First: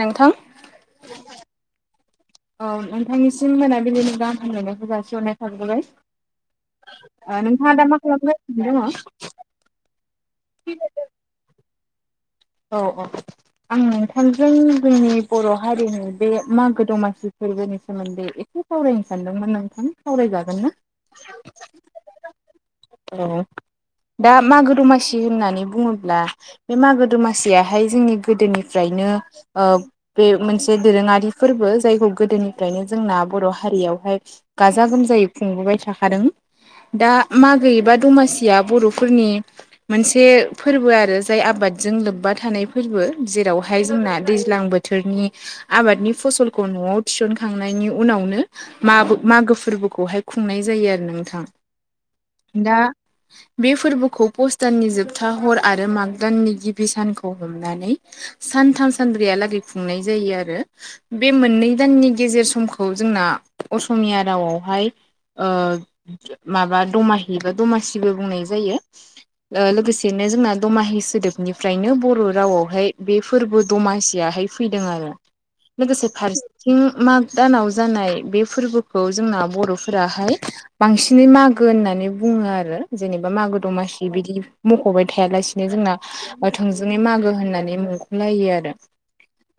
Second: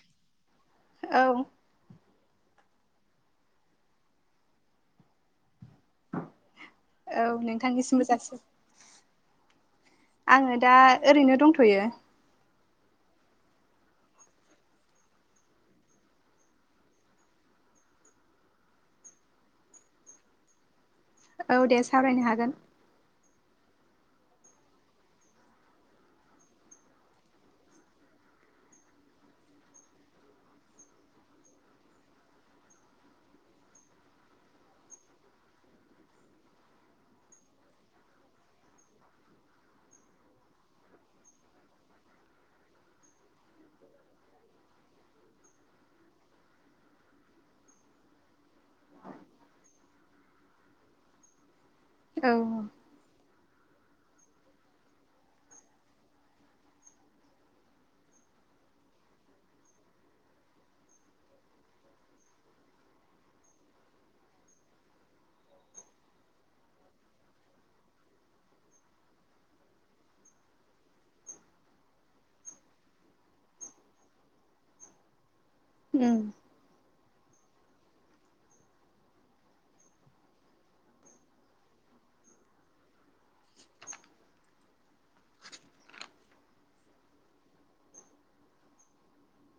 नोंथां औ औ नोंथांनिसिम मोनाबिलिनि गाहाम हामलायनायखौ जासिहरनाय थाग्रोबाय। औ नोंथाङा दा मा नोंथांनिसिमबो जासि खालाम्लासिनो दङो? आङो दा ओरैनो दंथ'यो। औ औ आं नोंथांजों जोंनि बर' हारिनि बे मागो दमासि फोरबोनि सोमोन्दै एसे सावरायायनो सानदोंमोन नोंथां सावरायजागोन ना? औ दे साबायनो हागोन। औ दा मागो दमासि होननानै बुङोब्ला बे मागो दमासि सियाहाय जोंनि गोदोनिफ्रायनो बे मोनसे दोरोङारि फोरबो जायखौ गोदो गोदोनिफ्रायनो जोंना बर' हारियावहाय गाजा गोमजायै खुंबोबाय थाखादों। दा मागो एबा दमासिया बर'फोरनि मोनसे फोरबो आरो जाय आबाद जोंलोब बा थानाय फोरबो जेरावहाय जोंना दैज्लां बोथोरनि आबादनि फसलखौ न'आव थिन खांनायनि उनावनो म मागो फोरबोखौहाय खुंनाय जायो आरो नोंथां। औ दा उम बे फोरबोखौ पस दाननि जोबथा हर आरो माग दाननि गिबि सानखौ खौ हमनानै सानथ सानब्रैै खुंनाय जायो आरो बे मोननै दाननि ग गेजेर समखौ जोंना असमिया रावआवहाय माबा दमाहि बा दमासिबो बुंनाय जायो। लोगोसेनो जोंना दमाहि सोदोबनिफ्रायनो बर' रावआवहाय बे फोरबो दमासियाहाय फैदों आरो लोगोसे फारसेथिं माग दानाव जानाय बे फोरबोखौ जोंना बर'फोराहाय बांसिनै मागो होननानै बुङो आरो जेनेबा मागो दमासि बिदि मख'बाय थायालानो जोंना थोंजोङै मागो होननानै मुंख'लायो आरो।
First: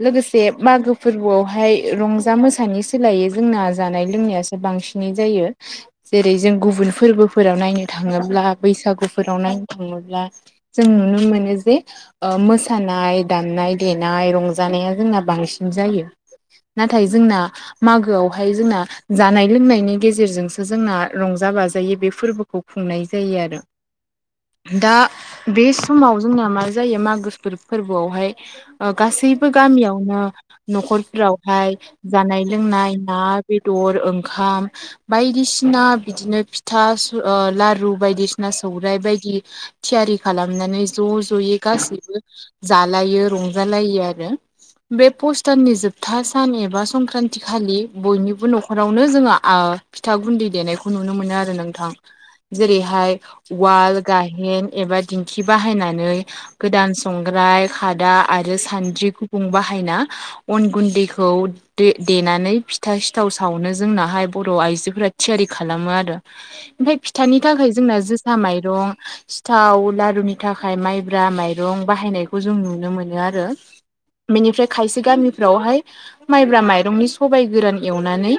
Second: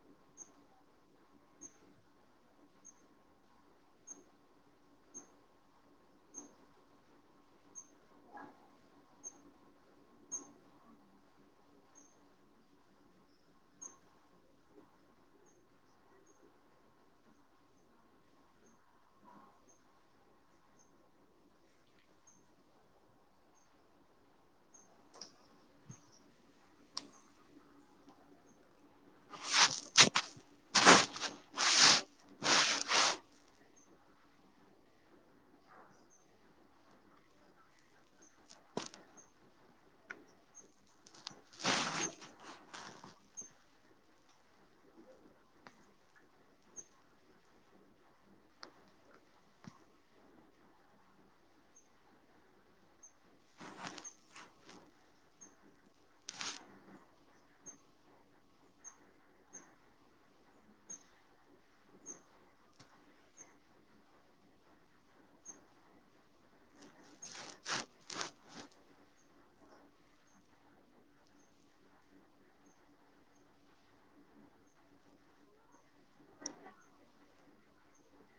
लोगोसे मागो फोरबोआवहाय रंजा मोसानि सोलायो जोंना जानाय लोंनायासो बां बांसिनै जायो जेरै जों गुबुन फोरबोफोराव नायनो थाङोब्ला बैसागुफोराव नाय थाङोब्ला जों नुनो मोनो जे मोसानाय दामनाय देनाय रंजानाया जोंना बांसिन जायो। नाथाय जोंना मागोआवहाय जोंना जानाय लोंनायनि गेजेरजोंसो जोंना रंजा बा जायो बे फोरबोखौ खुंनाय जायो आरो। दा बे समाव जोंनिया मा जायो मागो फोरबोआवहाय गासैबो गामियावनो न'खरफ्रावहाय। जानाय लोंनाय ना बेदर ओंखाम बायदिसिना बिदिनो फिथा लारु बायदिसिना सौरायाइ बायदि थियारि खालामनानै ज' ज'यै गाससिबो जालायो रंजालायो आरो। बे पस्ताननि जोबथा सान एबा संक्रान्ति खालि बयनिबो न'खरावनो जोङा फिथा गुन्दै देनायखौ नुनो मोनो आरो नोंथां। जेरैहाय वाल गाहेन एबा दिंखि बाहायनानै। गोदान संग्राय खादा आरो सानद्रि गुं बाहायना अन गुन्दैखौ द देनानै फिथा सिथाव सावनो जोंनाहाय बर' आइजोफोरा थियारि खालामो आरो। ओमफफ्राय फिथानि थाखाय जोंना जोसा माइरं सिथाव लारुनि थाखाय माइब्रा माइं रं बाहायनायखौ जों नुनो मोनो आरो। बेनिफ्राय खायसे गामिफ्रावहाय माइब्रा माइरंनि सबाय गोरान एवनानै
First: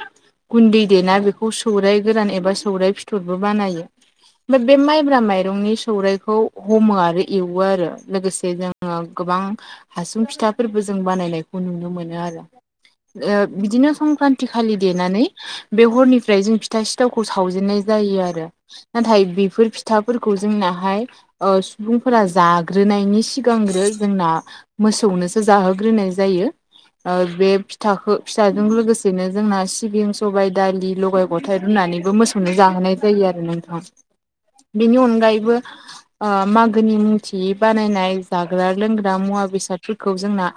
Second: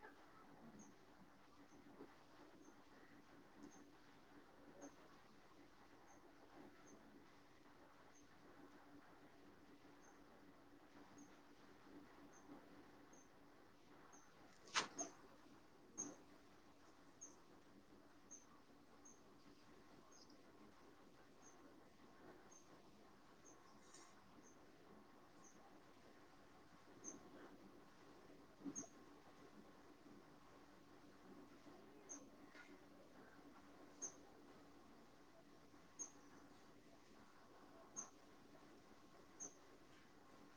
गुन्दै देना बेखौ सौराय गोरान एबा सौराय फिथरबो बानायो। ओमफ्राय बे माइब्रा माइरंनि सौराइखौ हमो आरो एवो आरो। लोगोसे जोङो गोबां हासुं फिथाफोरबो जों बानायनायखौ नुनो मोनो आरो। बिदिनो संक्रान्ति खालि देनानै बे हरनिफ्राय जों फिथा सिथावखौ सावजेननाय जायो आरो नाथाय बेफोर फिथाफोरखौ जोंनाहाय सुबुंफोरा जा ग्रोनायनि सिगांग्रो जोंना मोसौनोसो जाहोग्रोनाय जायो। बे फिथाखौ फिथाजों लोगोसेनो जोंना सिबिन सबाय दालि लगाय गथाय रुनाय नानैबो मोसौनो जाहोनाय जायो आरो नोंथां। बेनि अनगायैबो ओ मागोनि मुंथि यै बानायनाय जाग्रा लोंग्रा मुवा बेसादफोरखौ जोंना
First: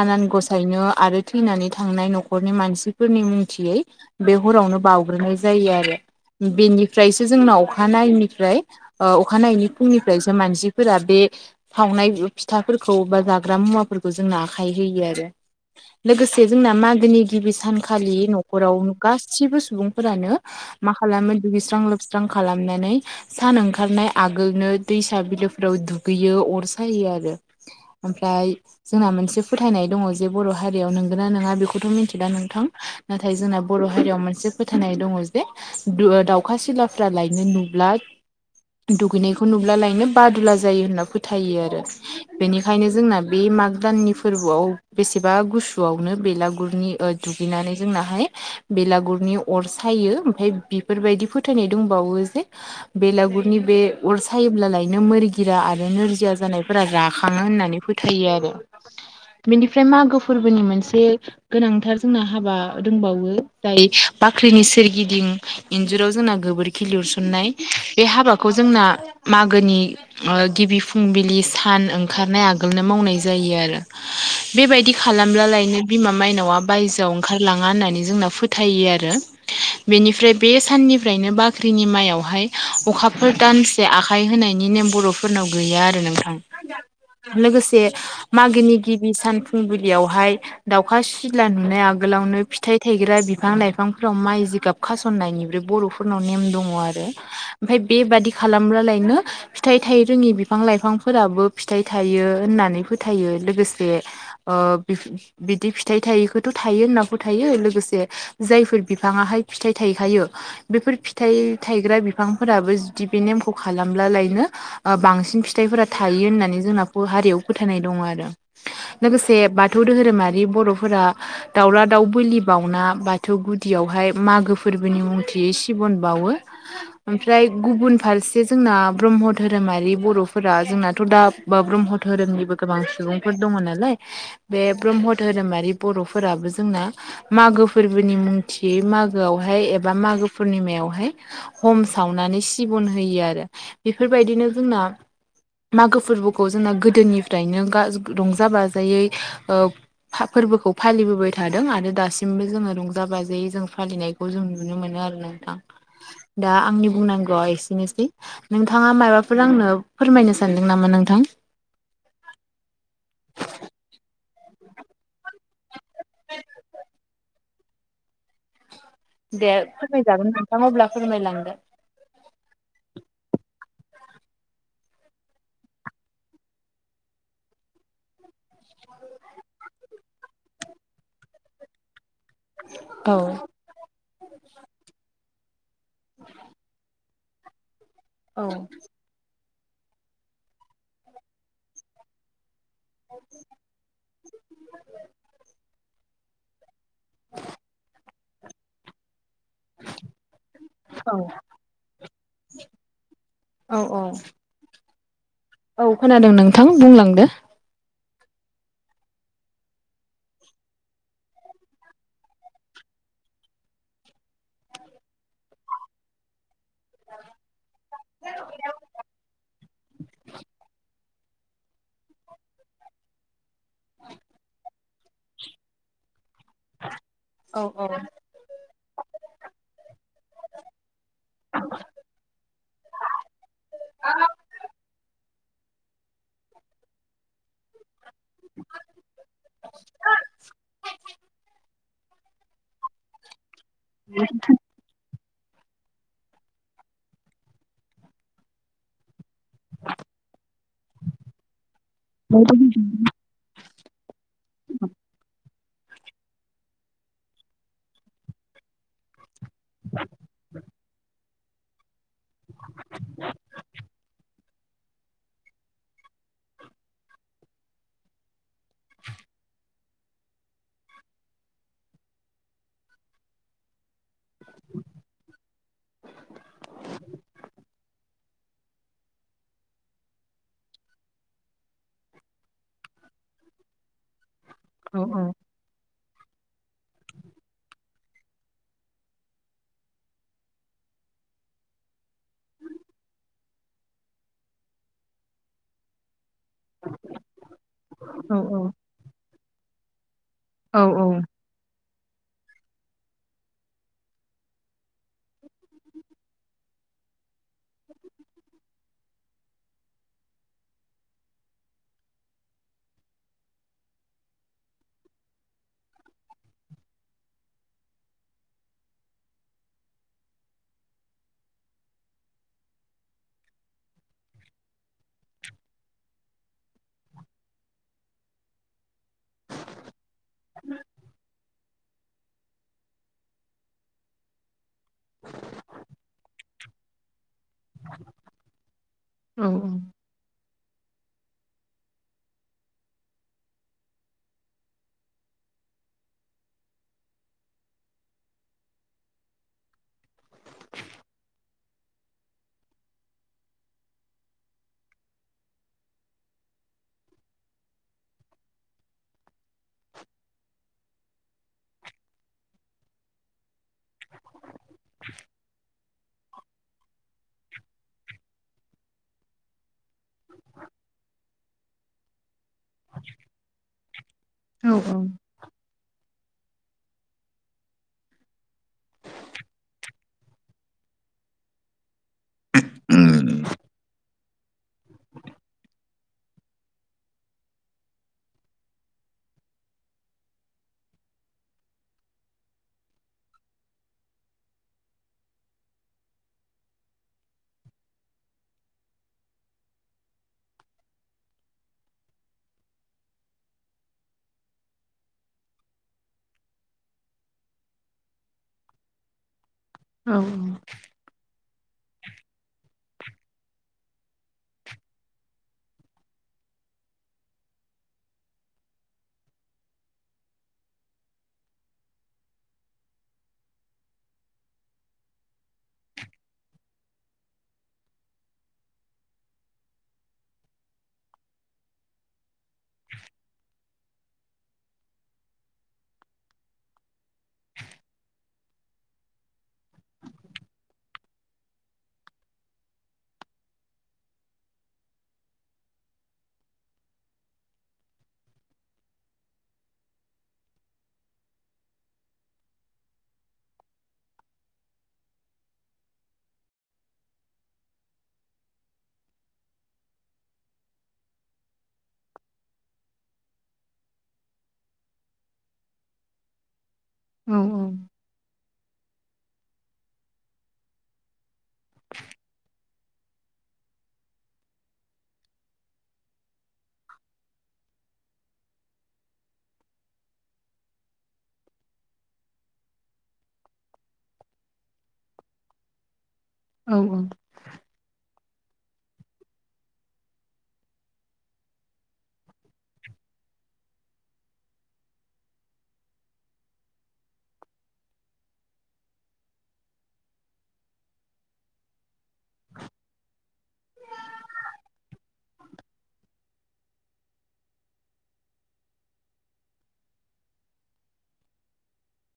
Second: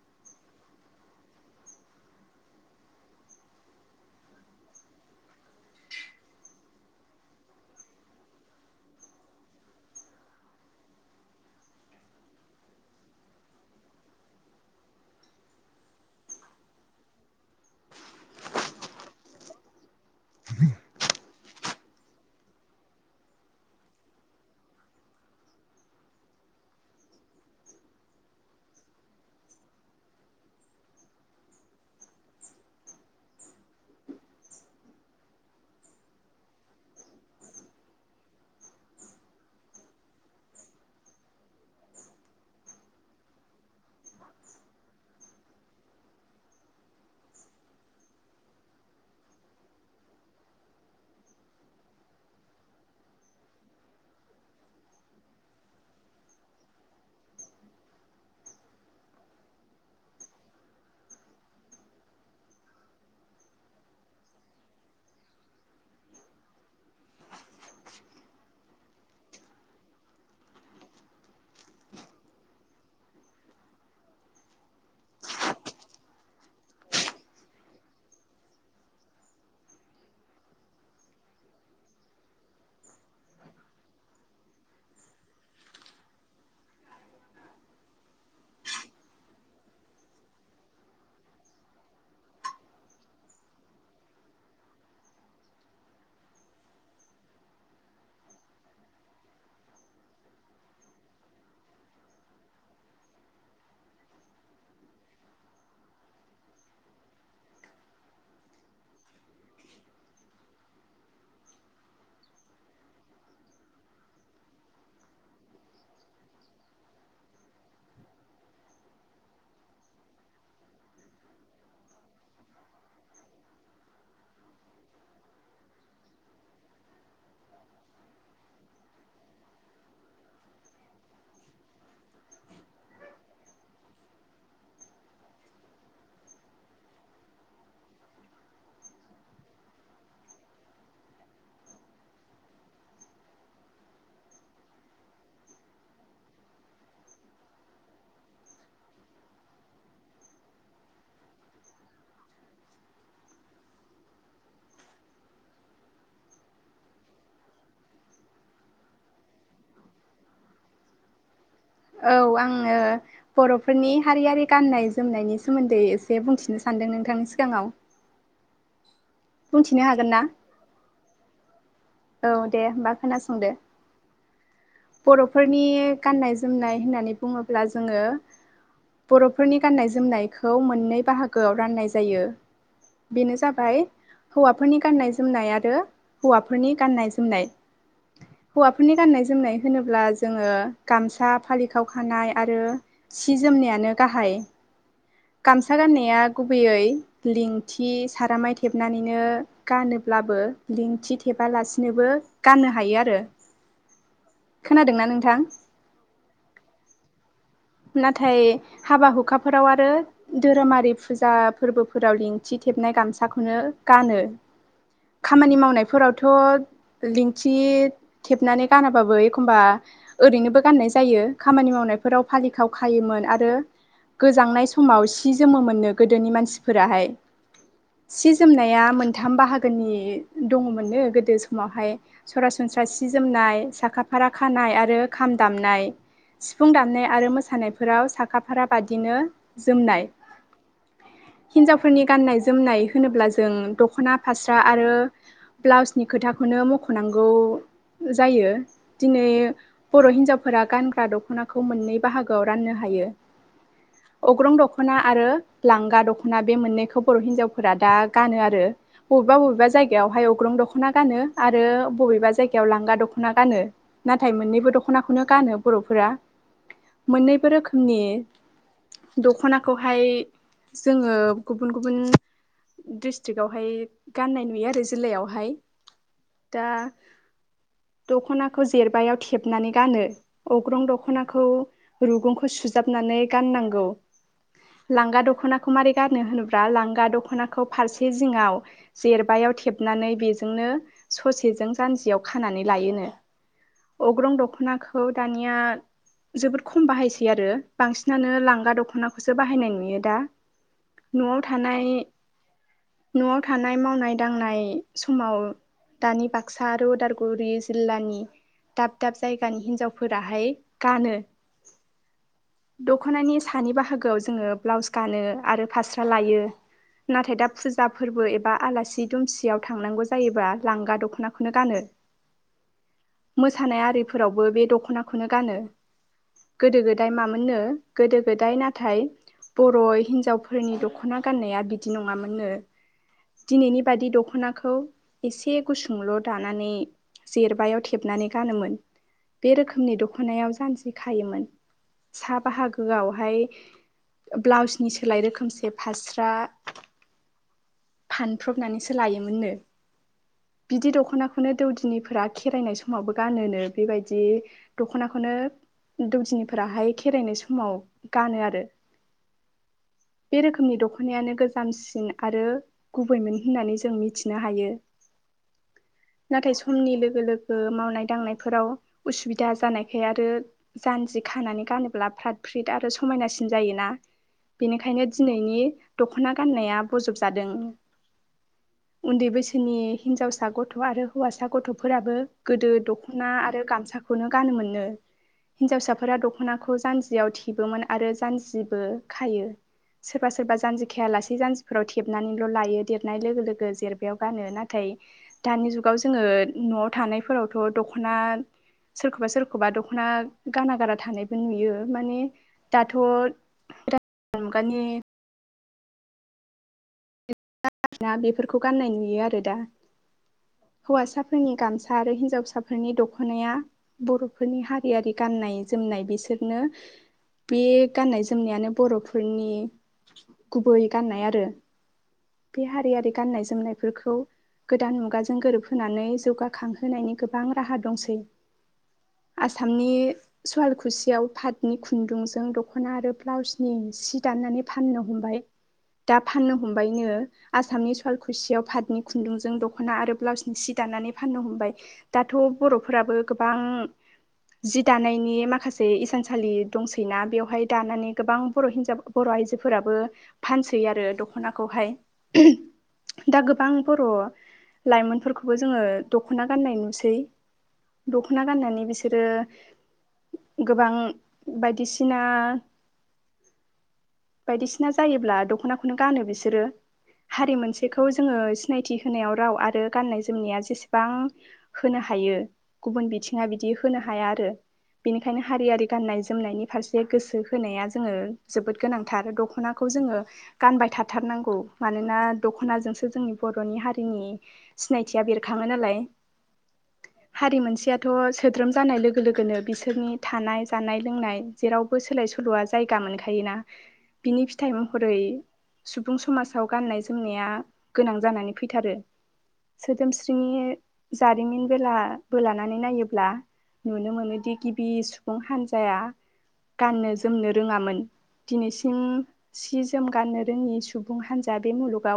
आनान गसायनो आरो थैनानै थांनाय न'खरनि मानसिफोरनि मुंथियै बे हरावनो बावउग्रोनाय जायो आरो। बेनिफ्रायसो जोंनाव अखानायैनिफ्राय ओ अखानायैनि फुंनिफ्रायसो मानसिफोरा बे सावनाय फिथाफोरखौ बा जाग्रा मुवाफोरखौ जोंना आखाइ होयो आरो। लोगोसे जोंना मागोनि गिबि सानखालि न'खराव गासिबो सुबुंफोरानो मा खालामो दुगैस्रां लोबस्रां खालामनानै सान ओंखारनाय नाय आगोलनो दैसा बिलोफोराव दुगैयो अर सायो आरो। ओमफ्राय जोंना मोनसे फोथायनाय दङ जे बर' हारियाव नंगौना नङा बेखौथ' मोनथिया नोंथां? नाथाय जोंना बर' हारियाव मोनसे फोथायनाय दङ जे दु ओ दाउखा सिलाफ्रालायनो नुयो ब्ला दुगैनायखौ नुब्लालायनो बादुला जा यो होनना फोथायो आरो। बेनिखायनो जोंना बे मागो दाननि फोरबोआव बेसेबा गु सुआवनो बेलागुरनि ओ दुगैनानै जोंनाहाय बेलागुरनि अर सायो। ओमफ्राय बेफोरबायदि फोथायनाय दंबावो जे बेलागुरुनि बे अर सायोब्ला लायनो मोरगि जिरा आरो नोरजिया जानायफोरा राखाङो होननानै फोथायो आरो। बेनिफ्राय मागो फोरबोनि मोनसे गोनांथार जोंना हाबा दंबावो जाय बाख्रिनि सोरगिदिं इन्जुराव जोंना गोबोरखि लिरसुन्नाय। बे हाबाखौ जोंना मागोनि ओ गिबि फुंबिलि सान ओंखारनाय आगोलनो मावनाय जायो आरो। बेबायदि खा लामब्ला लायनो बिमा माइनावआ बायजोआव ओंखारलाङा होननानै जोंना फोथायो आरो बेनि फ्राय बे साननिफ्रायनो बाख्रिनि माइयावहाय अखाफोर दानसे आखाइ होनायनि नेम बर'फोरनाव गैया आरो नोंथां। लोगोसे मागोनि गिबि सान फुंबिलियावहाय दाउखा सिला नुनाय आ गोलावनो फिथाइ थायग्रा बिफां लाइफांफोराव माइ जिगाब खासननायनिबो बर'फोरनाव नेम दङ आ रो ओमफ्राय बेबादि खालामब्ला लायनो फिथाइ थाय रोङि बिफां लाइफांफोराबो फिथाइ थायो होननानै फोथायो। लोगोसे ओ बिदि फिथाइ थायिखौथ' थायो होननाबो फोथायो लोगोसे जायफोर बिफाङाहाय फिथाइ थायखायो बेफोर फिथाइ थायग्रा बिफांफोराबो जुदि बे नेमखौ खालामब्ला लायनो ओ बांसिन फिथाइफोरा थायो होननानै जोंना ब हारियाव फोथायनाय दङ आरो। लोगोसे बाथौ दोहोरोमारि बर'फोरा दाउला दाउ बोलि बाउना बाथौ गुदि यावहाय मागो फोरबोनि मुंथि सिबन बावो। ओमफ्राय गुबुन फारसे जोंना आ ब्रह्म धोरोमारि बर'फोरा जोंनाथ' दा बा ब्रह्म धोरोमनिबो गोबां सुबुंफोर दङ नालाय बे ब्रह्म धोरोमारि बर'फोराबो जोंना मागो फोरबोनि मुंथियै मागोआव आवहाय एबा मागो पुर्णिमायावहाय हम सावनानै सिबन होयो आरो। बे फोरबायदिनो जोंना मागो फोरबोखौ जोंना गोदोनिफ्रायनो गास रंजा बाजायै ओ फा फोरबोखौ फालिबोबाय थादों आरो दासिमबो जोङो रंजा बाजायै जों फालिनायखौ जों नुनो मोनो आरोना नोंथां, दा आंनि बुंनांगौआ एसेनोसै। नों थाङा माबाफोर आंनो फोरमायनो सानदों नामा नोंथां? औ आङो बर'फोरनि हारियारि गाननाय जोमनायनि सोमोन्दोयै एसे बुंथिनो सान्दों नोंथांनि सिगाङाव। दे बुंथिनो हागोन ना फोरमायजागोन नोंथां अब्ला फोरमायलांदो। औ दे होमबा खोनासंदो। बर'फोरनि गाननाय जोमनाय होननानै बुङोब्ला जोङो बर'फोरनि गाननाय जोमनायखौ मोननै बाहागोआव राननाय जायो। औ बेनो जाबाय हौवाफोरनि गाननाय जोमनाय आरो हौवाफोर गाननाय जोमनाय। औ हौवाफोरनि गाननाय जोमनाय होनोब्ला जोङो गामसा फालिखाव खानाय आरो सि जोमनायानो गाहाय। गामसा गाननाया गुबैयै लिंथि सारामाय थेबनानैनो गानोब्लाबो लिंथि थेबालासिनोबो गाननो हायो आरो। औ औ खोनादों ना नोंथां औ खोनादों नोंथां बुंलांदो नाथाय हाबा हुखाफोराव आरो धोरोमारि फुजा फोरबोफोराव लिंथिथेब नाय गामसाखौनो गानो खामानि मावनायफोरावथ' लिंथि थेबनानै गानाबाबो एखनबा ओरैनोबो गाननाय जायो खामानि मावनायफोराव फालि खाव खायोमोन आरो गोजांनाय समाव सि जोमोमोननो गोदोनि मान सिफोराहाय। औ औ सि जोमनाया मोनथाम बाहागोनि दङमोननो गोदो समावहाय सरासन स्रा सि जोमनाय साखा फारा खानाय आरो खाम दामनाय सिफुं दामनाय आरो मोसानायफोराव साखाफारा बादिनो जोमनाय हिनजाव फोरनि गाननाय जोमनाय होनोब्ला जों दख'ना फास्रा आरो ब्लाउसनि खोथाखौनो मख'नांगौ जायो दिनै बर' हिनजावफोरा गानग्रा दख'नाखौ मोन बाहागोआव राननो हायो अग्रं दख'ना आरो लांगा दख'ना बे मोननैखौ बर' हिनजावफोरा दा गानो आरो बबेबा बबेबा जायगायावहाय अग्रं दख'ना गानो आरो बबेबा जायगायाव लांगा दखना गानो नाथाय मोनै बो दख'नाखौनो गानो बर'फोरा मोननैबो रोखोमनि दखनाखौहाय जोंङो गुबुन गुबुन डिस्ट्रिक्आवहाय गाननाय नुयो आरो जिल्लायावहाय दा दख'नाखौ जेरबायायाव थेबनानै गानो अग्रं दख'नाखौ रुगुंखौ सुजाबनानै गाननांगौ लांगा दख'नाखौ मारै गानो होनोब्ला लांगा दख'नाखौ फारसे जिङाव जेरबायायाव थेबनानै बेजोंनो ससेजों जानजियाव खानानै लाबोनो अख्रं दानांगौ दानिया जोब खम बाहायसै आरो बांसिनानो लांगा दख'नाखौसो बाहायनाय नुयो दा औ न'आव थानाय [inaudible] न'आव थानाय मावनाय दांनाय समाव दानि बाक्सा आरो उदालगुरि जिल्लानि दाब दाब जायगानि हिनजावफोराहाय गानो [inaudible] दख'नानि सानि बाहागोआव जोंङो ब्लाउस गानो आरो फास्रा लायो। नाथाय दा फुजा फोरबो एबा आलासि दुमसियाव थांनांगौ जायोनब्लाा लांगा दख'नाखौनो गानो। [inaudible] मोसानाय आरिफोरावबो बे दख'नाखौनो गानो। गोदो गोदाय मामोननो गोदो गोदाय नाथाय बर' हिनजावफोरनि दख'ना गान्नाया बि दि नङामोननो दिनैनि बाददि दख'नाखौ एसे गुसुंल' दानानै जेरबायायाव थेबनानै गानोमोन औ बे रोखोमनि दख'नायाव जानजि खायोमोन। सा बाहागोआवहाय ब्लाउसनि सोलाय रोखोमसे फास्रा फानफ्रबनानैसो लायोमोननो बिदि दख'नाखौनो दौदिनिफोरा खेरायनाय समावबो गानोनो बेबायदि दख'नाखौनो दौदिनिफोराहाय खेराइनाय समाव गानो आरो। बे रोखोमनि दख'नायानो गोजामसिन आरो गुबैमोन। होननानै जों मिथिनो हायो नाथाय समनि लोगो लोगो मावनाय दांनायफोराव उसुबिदा जानायखाय आरो जान जि खानानै गानोब्ला फ्रात फ्रिद आरो समायनासिन जायोना औ बेनिखायनो दिनैनि द'ख'ना गाननाया ब'ज'ब जादों उन्दै बैसोनि हिनजावसा गथ' आरो हौवासा गथ'फोराबो गोदो दख'ना आरो गामसाखौनो गानोमोन नो हिनजावसाफोरा दख'नाखौ जानजियाव थेबोमोन आरो जानजिबो खायो। सोरबा सोरबा जानजि खायालासे जानजिफोराव थेबनानैल' लायो देरनाय लोगो लोगो जेरबायाव गानो ना थाय दानि जुगाव जोङो न'आव थानायफोरावथ' द'खना सोरखौबा सोरखौबा द'खना गाना गारा थानायबो नुयो माने दाथ' [inaudible] [unintelligible] [unintelligible] बेफोरखौ गाननाय नुयो आरो दा औ नि गामसा आरो हिनजावसाफोरनि दख'नाया बर'फोरनि हारियारि गाननाय जोमनाय बिसो बिदनो बे गाननाय जोमनायानो बर'फोरनि गुबै गाननाय आरो बे हारियारि गाननाय जोमनायफोरखौ गोदान मुगाजों गोरोबहोनानै जौगाखांहोनायनि गोबां राहा दंसै आसामनि सुवालकुसियाव पातनि खुन्दुंजों द'ख'ना आरो ब्लाउसनि सि दाननानै फाननो हमबाय दा फाननो हमबायनो आसामनि सवलकुसियाव पादनि खुन्दुंजों दख'ना आरो ब्लाउसनि सि दानानै फाननो हमबाय दा थ' बर'फोराबो गोबां जि दानायनि माखासे इसानसालि दंसैनाा बेवहाय दानानै गोबां बर' हिनजाव बर' आयजोफोराबो फानसै आरो दखनाखौहाय दा गोबां बर' लाइमोनफोरखौबो जोङो दख'ना गाननाय नुसै दख'ना गाननानै बिसोरो गोबां बायदिसिना बायदिसिना जायोब्ला दख'नाखौनो गानो बिसोरो। औ हारि मोनसेखौ जोङोस नायथि होनायाव राव आरो गाननाय जोमनाया जेसेबां होनो हायो गुबुन बिथिङा बिदि होनो हाया आरो बेनिखायनो हारियारि गनाय जनायनि फारसे गोसो होनाया जोङो जोबोद गोनांथार दख'नाखौ जोङो गानबाय थाथारनांगौ मानोना दख'नाजोंसो जोंनि बर'नि हारिनि सिनायथिया बेरखाङो नालाय औ औ हारि मोनसेयाथ' सोद्रोम जानाय लोगो लोगोनो बिसोरनि थानाय जानाय लोंनाय जेरावबो सोलाय सोल'आ जायगा मोनखायो ना बिनि फिथाइ महरै सुबुं समाज आव गाननाय जोमनाया गोनां जानानै फैथारो सोदोमस्रिनि जारिमिन बेला बो लानानै नायोब्ला नुनो मोनोदि गिबि सुबुं हान्जाया गाननो जोमनो रोङामोन दिनैसिम सि जोम गाननो रोङि सुबुं हान्जा बे मुलुगाव